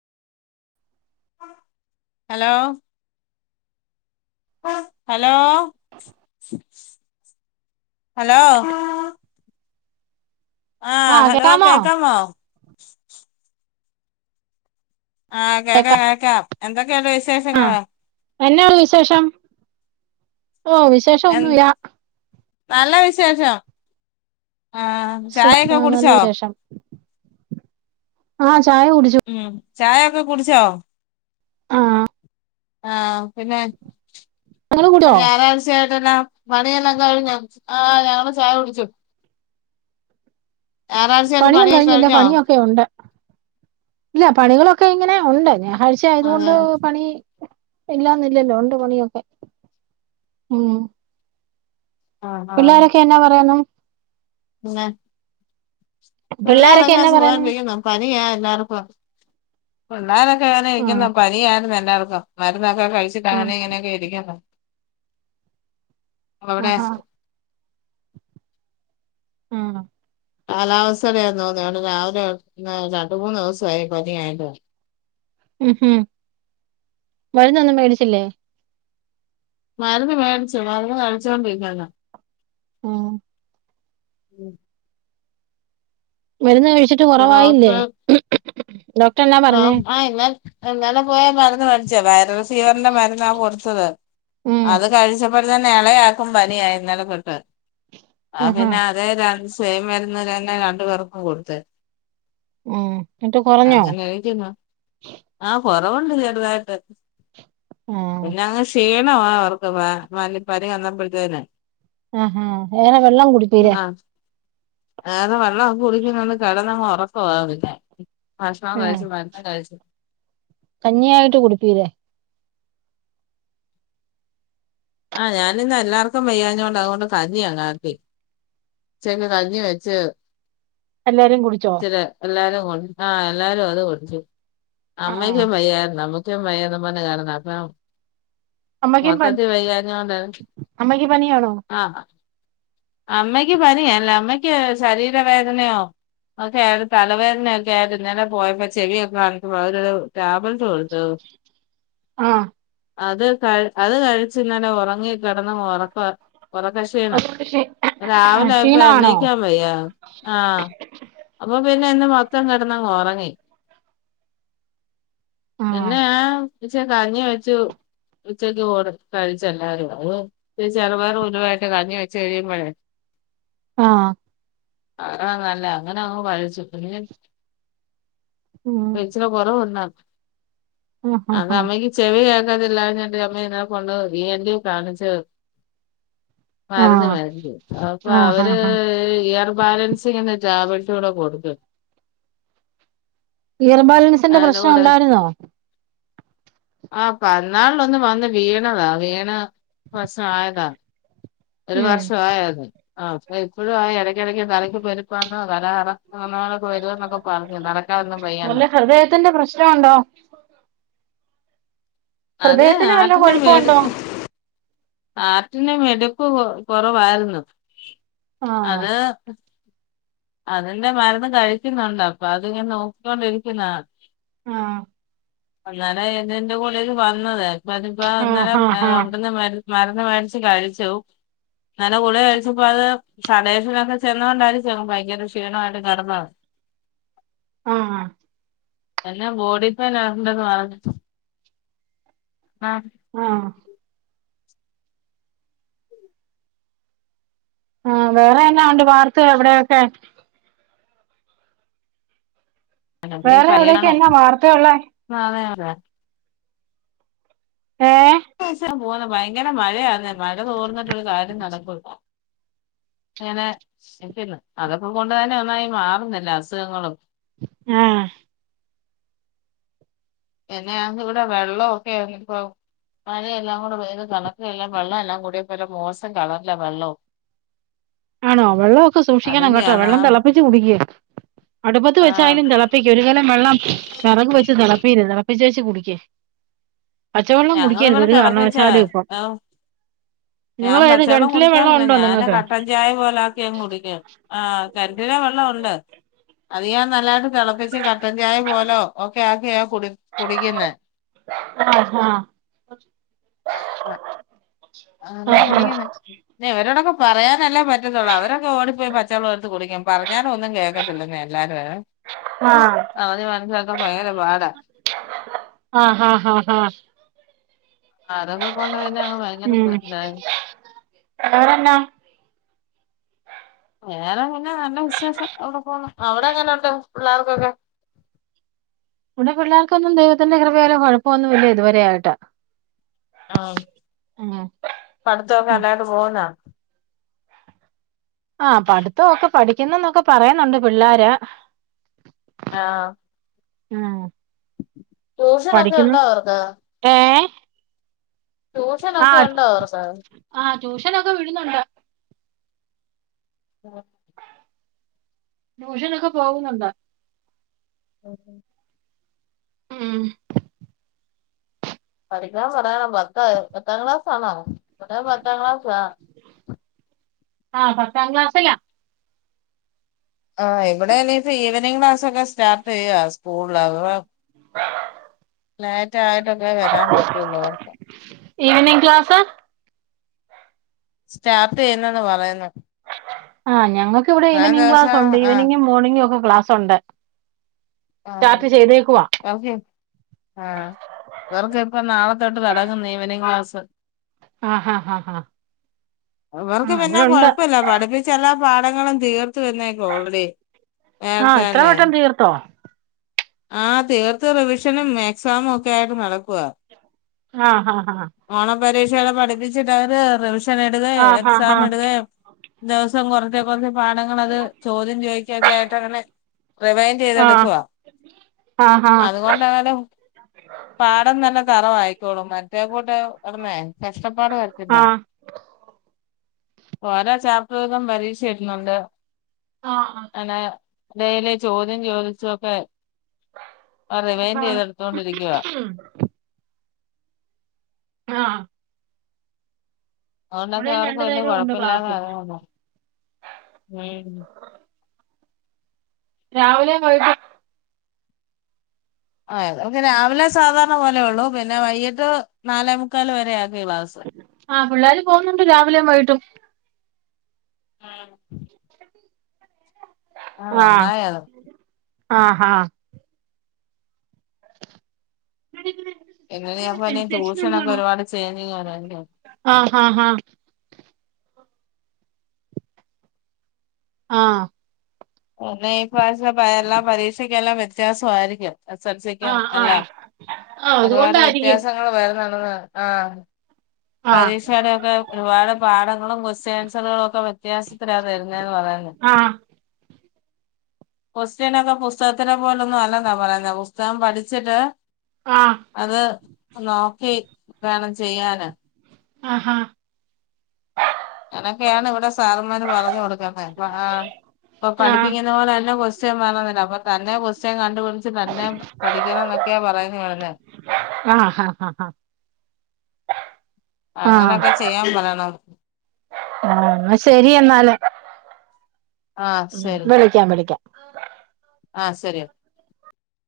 Hello hello hello ആഹ് hello കേക്കാമോ ആഹ് കേക്കാം കേക്കാം എന്തൊക്കെയുണ്ട് വിശേഷങ്ങള് എന്നാ ഒണ്ട് വിശേഷം. ഓ വിശേഷം എ ഒന്നുല്ലാ നല്ല വിശേഷം ആഹ് സുഖം ചായയൊക്കെ ആഹ് നല്ല കുടിച്ചോ വിശേഷം ആഹ് ചായ കുടിച്ചു. ഉം ചായ ഒക്കെ കുടിച്ചോ ആഹ് ആഹ് പിന്നെ നിങ്ങള് ഇന്ന് കുടിച്ചോ ഞായറാഴ്ച്ചയായിട്ടെന്നാ പണിയെല്ലാം കഴിഞ്ഞോ ആ ഞങ്ങള് ചായ കുടിച്ചു ഞായറാഴ്ചയായിട്ട് പണിയൊന്നും പണിയൊക്കെ കഴിഞ്ഞില്ല കഴിഞ്ഞോ പണിയൊക്കെ ഒണ്ട് ഇല്ല പണികളൊക്കെ ഇങ്ങനെ ഒണ്ട് ഞായറാഴ്ച ആയത് കൊണ്ട് അതെയോ പണി ഇല്ലാന്നില്ലല്ലോ ഉണ്ട് പണിയൊക്കെ മം ആഹ് ആഹ് പിള്ളേരൊക്കെ എന്നാ പറയുന്നു പിള്ളോരൊക്കെ കൊള്ളാതന്ന എന്നാ സുഖം പറയുന്നു ആയിട്ടിരി ക്കുന്നോ പനിയാ എല്ലാർക്കും. പിള്ളാരൊക്കെ അങ്ങനെ ആഹ് ഇരിക്കുന്നു പനിയായിരുന്നു എല്ലാവർക്കും. മരുന്നൊക്കെ കഴിച്ചിട്ട് അങ്ങനെ ആഹ് ഇങ്ങനൊക്കെ ഇരിക്കുന്നു ഒവ്ടെ ആഹാ ആഹ് കാലാവസ്ഥയെടാ തോന്ന്ണെ. വിടെ രാവിലെ രണ്ട് മൂന്ന് ദിവസമായി പനിയായിട്ട് ഉം ഹും മരുന്നൊന്നും മേടിച്ചില്ലേ മരുന്ന് മേടിച്ചു മരുന്ന് കഴിച്ചോണ്ടിരിക്കല്ലേ ആഹ് മരുന്ന് കഴിച്ചിട്ട് ഇപ്പൊ കൊറവായില്ലേ ആഹ് ആഹ് ഇന്ന ഇന്നലെ പോയാ മരുന്ന് മേടിച്ചേ വൈറൽ ഫീവറിന്റെ മരുന്നാ കൊടുത്തത് ഉം അത് കഴിച്ചപ്പോഴ് തന്നെ ഇളയാക്കും പനിയായി ഇന്നലെ തൊട്ട് ആ ആഹാ പിന്നെ അതെ രണ്ട് സെയിം മരുന്ന് തന്നെ രണ്ടു പേർക്കും കൊടുത്തെ ആഹ് ന്നിട്ട് കുറഞ്ഞോ? കഴിക്കുന്നു ആഹ് കൊറവുണ്ട് ചെറുതായിട്ട് ആഹ് പിന്നെ അങ്ങ് ക്ഷീണ വാ അവർക്ക് പ പ പനി വന്നപ്പത്തേന് ആഹ് ഹഹ് എങ്ങനാ വെള്ളം കുടിത്തീ [unintelligible] കിടന്നങ്ങുറക്കവാ ഭക്ഷണവും ആഹ് കഴിച്ച് മക്രുന്നും കഴിച് കഞ്ഞിയായിട്ട് കുടിക്കുല്ലേ? ആ ഞാനിന്ന് എല്ലാർക്കും വയഞ്ഞോണ്ട് അതുകൊണ്ട് കഞ്ഞിയങ്ങാക്കി. ഉചക്ക് കഞ്ഞി വെച്ച്. എല്ലാരേും കുടിച്ചോ? ഇച്ചിരി എല്ലാരും ആ എല്ലാരും അത് കുടിച്ചു ആഹ് അമ്മയ്ക്കും വയ്യായിരുന്നു. [unintelligible] അമ്മക്കും പനി. [unintelligible] അതെ ആ അമ്മക്ക് പനിയല്ല അമ്മയ്ക്ക് ശരീരവേദനയോ. ഓക്കെ ഒരുതലവേദനൊക്കായിരുന്നു ഇന്നലെ പോയപ്പോ ചെവിയൊക്കെക്ക്. [unintelligible] ആഹ് അത് ക അത് കഴിച്ചു ഇന്നലെ ഒറങ്ങി കിടന്ന ഉറക്ക ഉറക്ക ക്ഷീണം. [unintelligible] രാവിലെ ആയപ്പ ക്ഷീണമാണോ എണ്ണിക്കാൻ വയ്യ. ആ അപ്പൊ പിന്നെ ഇന്ന് മൊത്തം കിടന്നങ്ങ് ഒറങ്ങി. ആഹ് പിന്നേ [unintelligible] കഞ്ഞി വെച്ചു. ഉച്ചക്ക് ചോറ് കഴി െച്ച ല്ലാരും അ ചെറുപയറും ഉലുവായിട്ട് കഞ്ഞി വെച്ച. [unintelligible] ആ [unintelligible] ഉം കുറവുണ്ടോ ആഹ് അത് ആഹ് അമ്മക്ക്. ചെവി കേക്കതില്ല ഞ്ഞിട്ട്അമ്മ ഇതിനെ കൊണ്ട് ഇ എൻ ഡി യെ കാണിച്ചു. മരുന്ന് ആഹ് മരുന്ന് അപ്പൊ ആഹ് അവര് ആഹ് ആഹ് ഇയർ ബാലൻസിന്ന് ടാബ്ല്റ്റൂടെ കൊടുത്തു. ഇയർബാലൻസ്. [unintelligible] ആഹ പറന്നാള ഒന്ന് വന്ന്വീണതാ വീണ്. വർഷ ആയതാ ഒരു ഉം വർഷ ആയത ആ അപ്പൊ എപ്പോഴും ആ ഇട വല്ല [unintelligible] ഹൃദയത്തിന്റെ പ്രശ്നമുണ്ടോ? അത് ഹൃദയത്തിന് വല്ല ഹാർട്ടിന്റെ മേ കൊഴപ്പമുണ്ടോ ആർട്ടിന്റെ മിടിപ്പ് കൊ കൊറവായിരുന്നു ആഹ് അത്. അതിന്റെ മരുന്ന് കഴിക്കുന്നുണ്ട് അപ്പൊ അത്ങ്ങനെ നോക്കിക്കൊണ്ടിരിക്കുന്നാ. ആ [unintelligible] ആഹ് ആഹ് മർന്ന് മേടിച്ച് കഴിച്ചു. [unintelligible] ഇങ്ങ ഒരു ക്ഷീണമായിട്ട് കെടന്നാ? ആ ആ [unintelligible] ആ ആ ആ വേറെങ്ങാണ്ട് ഭാത്ത് എവിടെയൊക്കെ. പിന്നെ വേറെ എവിടയൊക്ക പനിയാണോ എന്നാ വാർത്തയുള്ളേ. [unintelligible] ഏ [unintelligible] ഭയങ്കര മഴയാന്നേ മഴ തോർന്നിട്ടൊരു കാര്യം നടക്കുല്ല. [unintelligible] അതൊകൊണ്ടെ ന്നെ ഒന്നായി മാറുന്നില്ല അസുഖങ്ങളും. ഏ എന്നെയ ഇവിടെ വെള്ളമൊക്കെ ആ ഇപ്പോ മഴയെല്ലാം കൂടെ പെയത് കണ ഇതെല്ലാം വെള്ളം എല്ലാം കൂടി മോശം കളറില്ല വെള്ളവും. ആണോ വെള്ളക്കെ സൂക്ഷിക്കണം കേട്ടോ അതിന്റെയാണ് വെള്ളം തിളപ്പിച്ച് കുടിക്ക് അടുപ്പത്ത് ആഹ് വെച്ചായാലും തെള- പ്പിക്ക് ഒരു കാലം വെള്ളം വെറക് വെച്ച് തെളപ്പീല്ല തിളപ്പിചേച്ച് കുടിക്ക്. പച്ചവെള്ളം കുടിക്കരുത് ഞങ്ങളിവിടെ ഒരു തിളപ്പിച്ച കാരണവശാലും ഇപ്പം ഓ ഞാൻ നിങ്ങള് ഏത് പച്ചളളം കിണറ്റിലെ വെള്ളം കുടിക്കാറില്ല ഉണ്ടോ ഞാന് നിങ്ങൾക്ക് കട്ടൻ ചായ പോലാക്കിയങ് കുടിക്കും ആ കെൺറ്റിലെ വെള്ള ഉണ്ട് അത് ഞാൻ നല്ലായിട്ട് തിളപ്പിച്ച് കട്ടൻ ചായ പോലോ ഒക്കെ ആക്കിയ കു കുടിക്കുന്നേ ആഹ ആഹ ആങ്ങനെ കുടിക്കുന്നെ ന ഇവരോടൊക്കെ പറയാനല്ലേ പ അവര് അവരൊക്കെ ഓടിപ്പോയി പച്ചെളം എടുത്ത് കുടിക്കും പറഞ്ഞാലൊന്നും കേക്കത്തില്ലനെ എല്ലാര്യേ ആഹ് അവധി മനസിലാക്കാൻ ഭയങ്കര പാടാ അഹ അഹ അഹ അഹ ആതൊക്കെ കൊണ്ട് പിന്നെ അ ഉം വെറെന്നാ. വേറെ പിന്നെ നല്ല വിശേഷം അവിടെ പോകണ് അവിടെ ങ്ങനെണ്ട് പിള്ളേർക്കൊക്കെ വിടെ പിള്ളേർക്കൊന്നും ദൈവന്റെ കൃപയാലേ കൊഴപ്പമൊന്നുല്ല ഇതുവരെ ആയിട്ട് ആഹ ഉം പടുത്തൊക്കെ ഉം നല്ലായിട്ട് പോവുന്നാ ആഹ്‌ പഠിത്തൊക്കെ പഠിക്കുന്നന്നൊക്കെ പറയുന്നുണ്ട് പിള്ളാരെ. ആഹ ഉം ട്യൂഷനൊക്കെ പഠിക്കുന്നു ഉണ്ടോ അവർക്ക് ഏ ആഹ് ട്യൂഷനോക്കെണ്ടോ സാർ ആഹ് ട്യൂഷനൊക്കെ വിടുന്നുണ്ടട [unintelligible] ട്യൂഷനൊക്കെ പോകുന്നുണ്ടോ? [unintelligible] ഉം പഠിക്കാൻ പറയാനോ പത്താ പത്താം ക്ലാസാണോ ഇവിടെ പത്താം ക്ലാസാ ആഹ്‌ പത്താം ക്ലാസിലാ. ആ ഇവിടെ നീ ഇപ്പ ഈവനിങ് ക്ലാസക്കെ സ്റ്റാർട്ട് ചെയ്യ്യാസ്കൂൾ അതാ [inaudible] ലൈറ്റ ആയിട്ടൊക്കെ വരാൻ പറ്റുള്ളൂർക്ക് ഈവനിങ്ങ് ക്ലാസ? സ്റ്റാർട്ട് ചെയ്യുന്നന്ന് പറയുന്നു ആ ഞങ്ങൾക്ക് ഇവിടെ ഇത്രയും ഈവനിംഗങ് ക്ലാസ് ദിവസം ഉണ്ട് ആഹ് ഈവനിങ്ങും മോർണിങ്ങും ഒക്കെ ക്ലാസ് ഉണ്ട്. ആഹ്‌ സ്റ്റാർട്ട് ചെയ്തേക്കുവാ ർക്കിക്ക് ആ ഇവർക് ഇപ്പ നാളെത്തോട്ട് തടങ്ങുന്ന ഇവനിംഗ് ക്ലാസ് ആ ഹാ ഹാ ഹാ ആ അവർക്ക് പിന്നെ ഇവിടെ ഉണ്ട് കൊഴപ്പില്ല പഠിപ്പി ചെലപാടങ്ങളും തീർത്ത വന്നേക്കോ ഓൾറെഡി നേരത്തെ തന്നെ. ട്ടോ ആ തീർത്ത് റിവിഷനും എക്സാമുക്കെ ആയിട്ട് നടകുവ ആഹ ഹ ഹ ഓണ പരീക്ഷടെ പഠിപ്പിച്ചിട്ട് അവരെ റിവിഷൻ ഇടുകെ ആ ഹാ എക്സാം ഹാ ഇടുകെ സം കുറച് കുറച് പാഠങ്ങങ്ങളത് ചോദ്യം ചോദിക്കൊക്കെ ആയിട്ടങ്ങനെ റീവൈൻഡ് ചെയ്തെടുക്കുവാ ആഹ്‌ ആഹ്‌ ലാലൗ പാടം നല്ല തറവായിക്കോളും മറ്റേ ലൗ അട്ന്നേ കഷ്ടപ്പാട് വരത്തില്ല ആ ഓരോ ചാപ്റ്റർ വീതം പരീക്ഷ ഇടുന്നുണ്ട് ആഹ് അനെയ ഡയലി ചോദ്യം ചോദിച്ചും ഒക്കെ അ റിവൈന്റ് യിത് ഏടുത്തോണ്ടിരിക്കു ഉം ആ അതണ്ടക്കെ ഇവിടെയും അവർക്ക് രണ്ടു വലിയ നേരവും ഉണ്ട് കൊഴപ്പില്ലാന്ന ക്ലാസ് [unintelligible] ഹ്മ്മ് രാവിലെ വൈകിട്ടും ആ ഇവർക് രാവിലെ സാധാരണ പോലെ ഉള്ളൂ പിന്നെ വൈകിട്ട് നാലേ മുക്കാല് വരെ ആക്കി ക്ലാസ്സ് ആ പിള്ളേര് പോകുന്നുണ്ട് രാവിലെയും വൈകിട്ടും മ് ആ അഹ് നന്നായി അത് ആ ഹാ [unintelligible] എങ്ങനെയ അപ്പൊ എനി സെൻസേഷൻ ട്യൂഷനൊക്കെ ഒരുപാട് ചേഞ്ചിങ് [unintelligible] ആഹ് ഹ ഹ ആഹ് പിന്നെ ഇ പ്രാവശ്യം പയേ എല്ലാം പരീക്ഷക്കെല്ലാം വ്യത്യാസമായിയിരിക്കും സല്സിക്കും ആഹ് എല്ലാം ആഹ് ആഹ് ഒരുപാട് അതുകൊണ്ടായിരിക്കും വ്യത്യാസങ്ങൾ വരുണ്ടെന്ന് അഹ് ആഹ് പരീക്ഷയുടെക്കെ ഒരുപാട് പാഠങ്ങളും ക്വസ്റ്റ്യൻ ആൻസറുകളും ഒക്കെ വ്യത്യാസത്തിലാണ് വരുന്നെന് പറയുന്നു. അഹ് ക്വസ്റ്റ്യൻൊക്കെ പുസ്തകത്തിനെ പോലൊന്നും അല്ലെന്നാ പറയുന്നെ പുസ്തകം പഠിച്ചിട്ട് ആ അത് നോക്കി വേണം ചെയ്യാന് ആഹ് ഹാ അനൊക്കെയാണ് ഇവിടെ സാറന്മാര് പറഞ്ഞു കൊടുക്കുന്നെ ആ ഇപ്പൊ പഠിപ്പിക്കുന്ന ആഹ് പോല തന്നെ ക്വസ്റ്റ്യൻ വേണോന്നില്ല അപ്പൊ തന്നെ ക്വസ്റ്റ്യൻ കണ്ടുപിടിച്ച് തന്നെ പഠിക്കണംന്നൊക്കെയാ പറയ്ഞ്ഞു വിടുന്നേ ആഹ് ഹ ഹ ഹ ആഹ് അങ്ങനെക്കെ ചെയ്യാൻ പറയണം ആഹ് എന്ന ശെരി എന്നാല് ഉം വിളിക്കാം വിളിക്കാം ആ സരിയ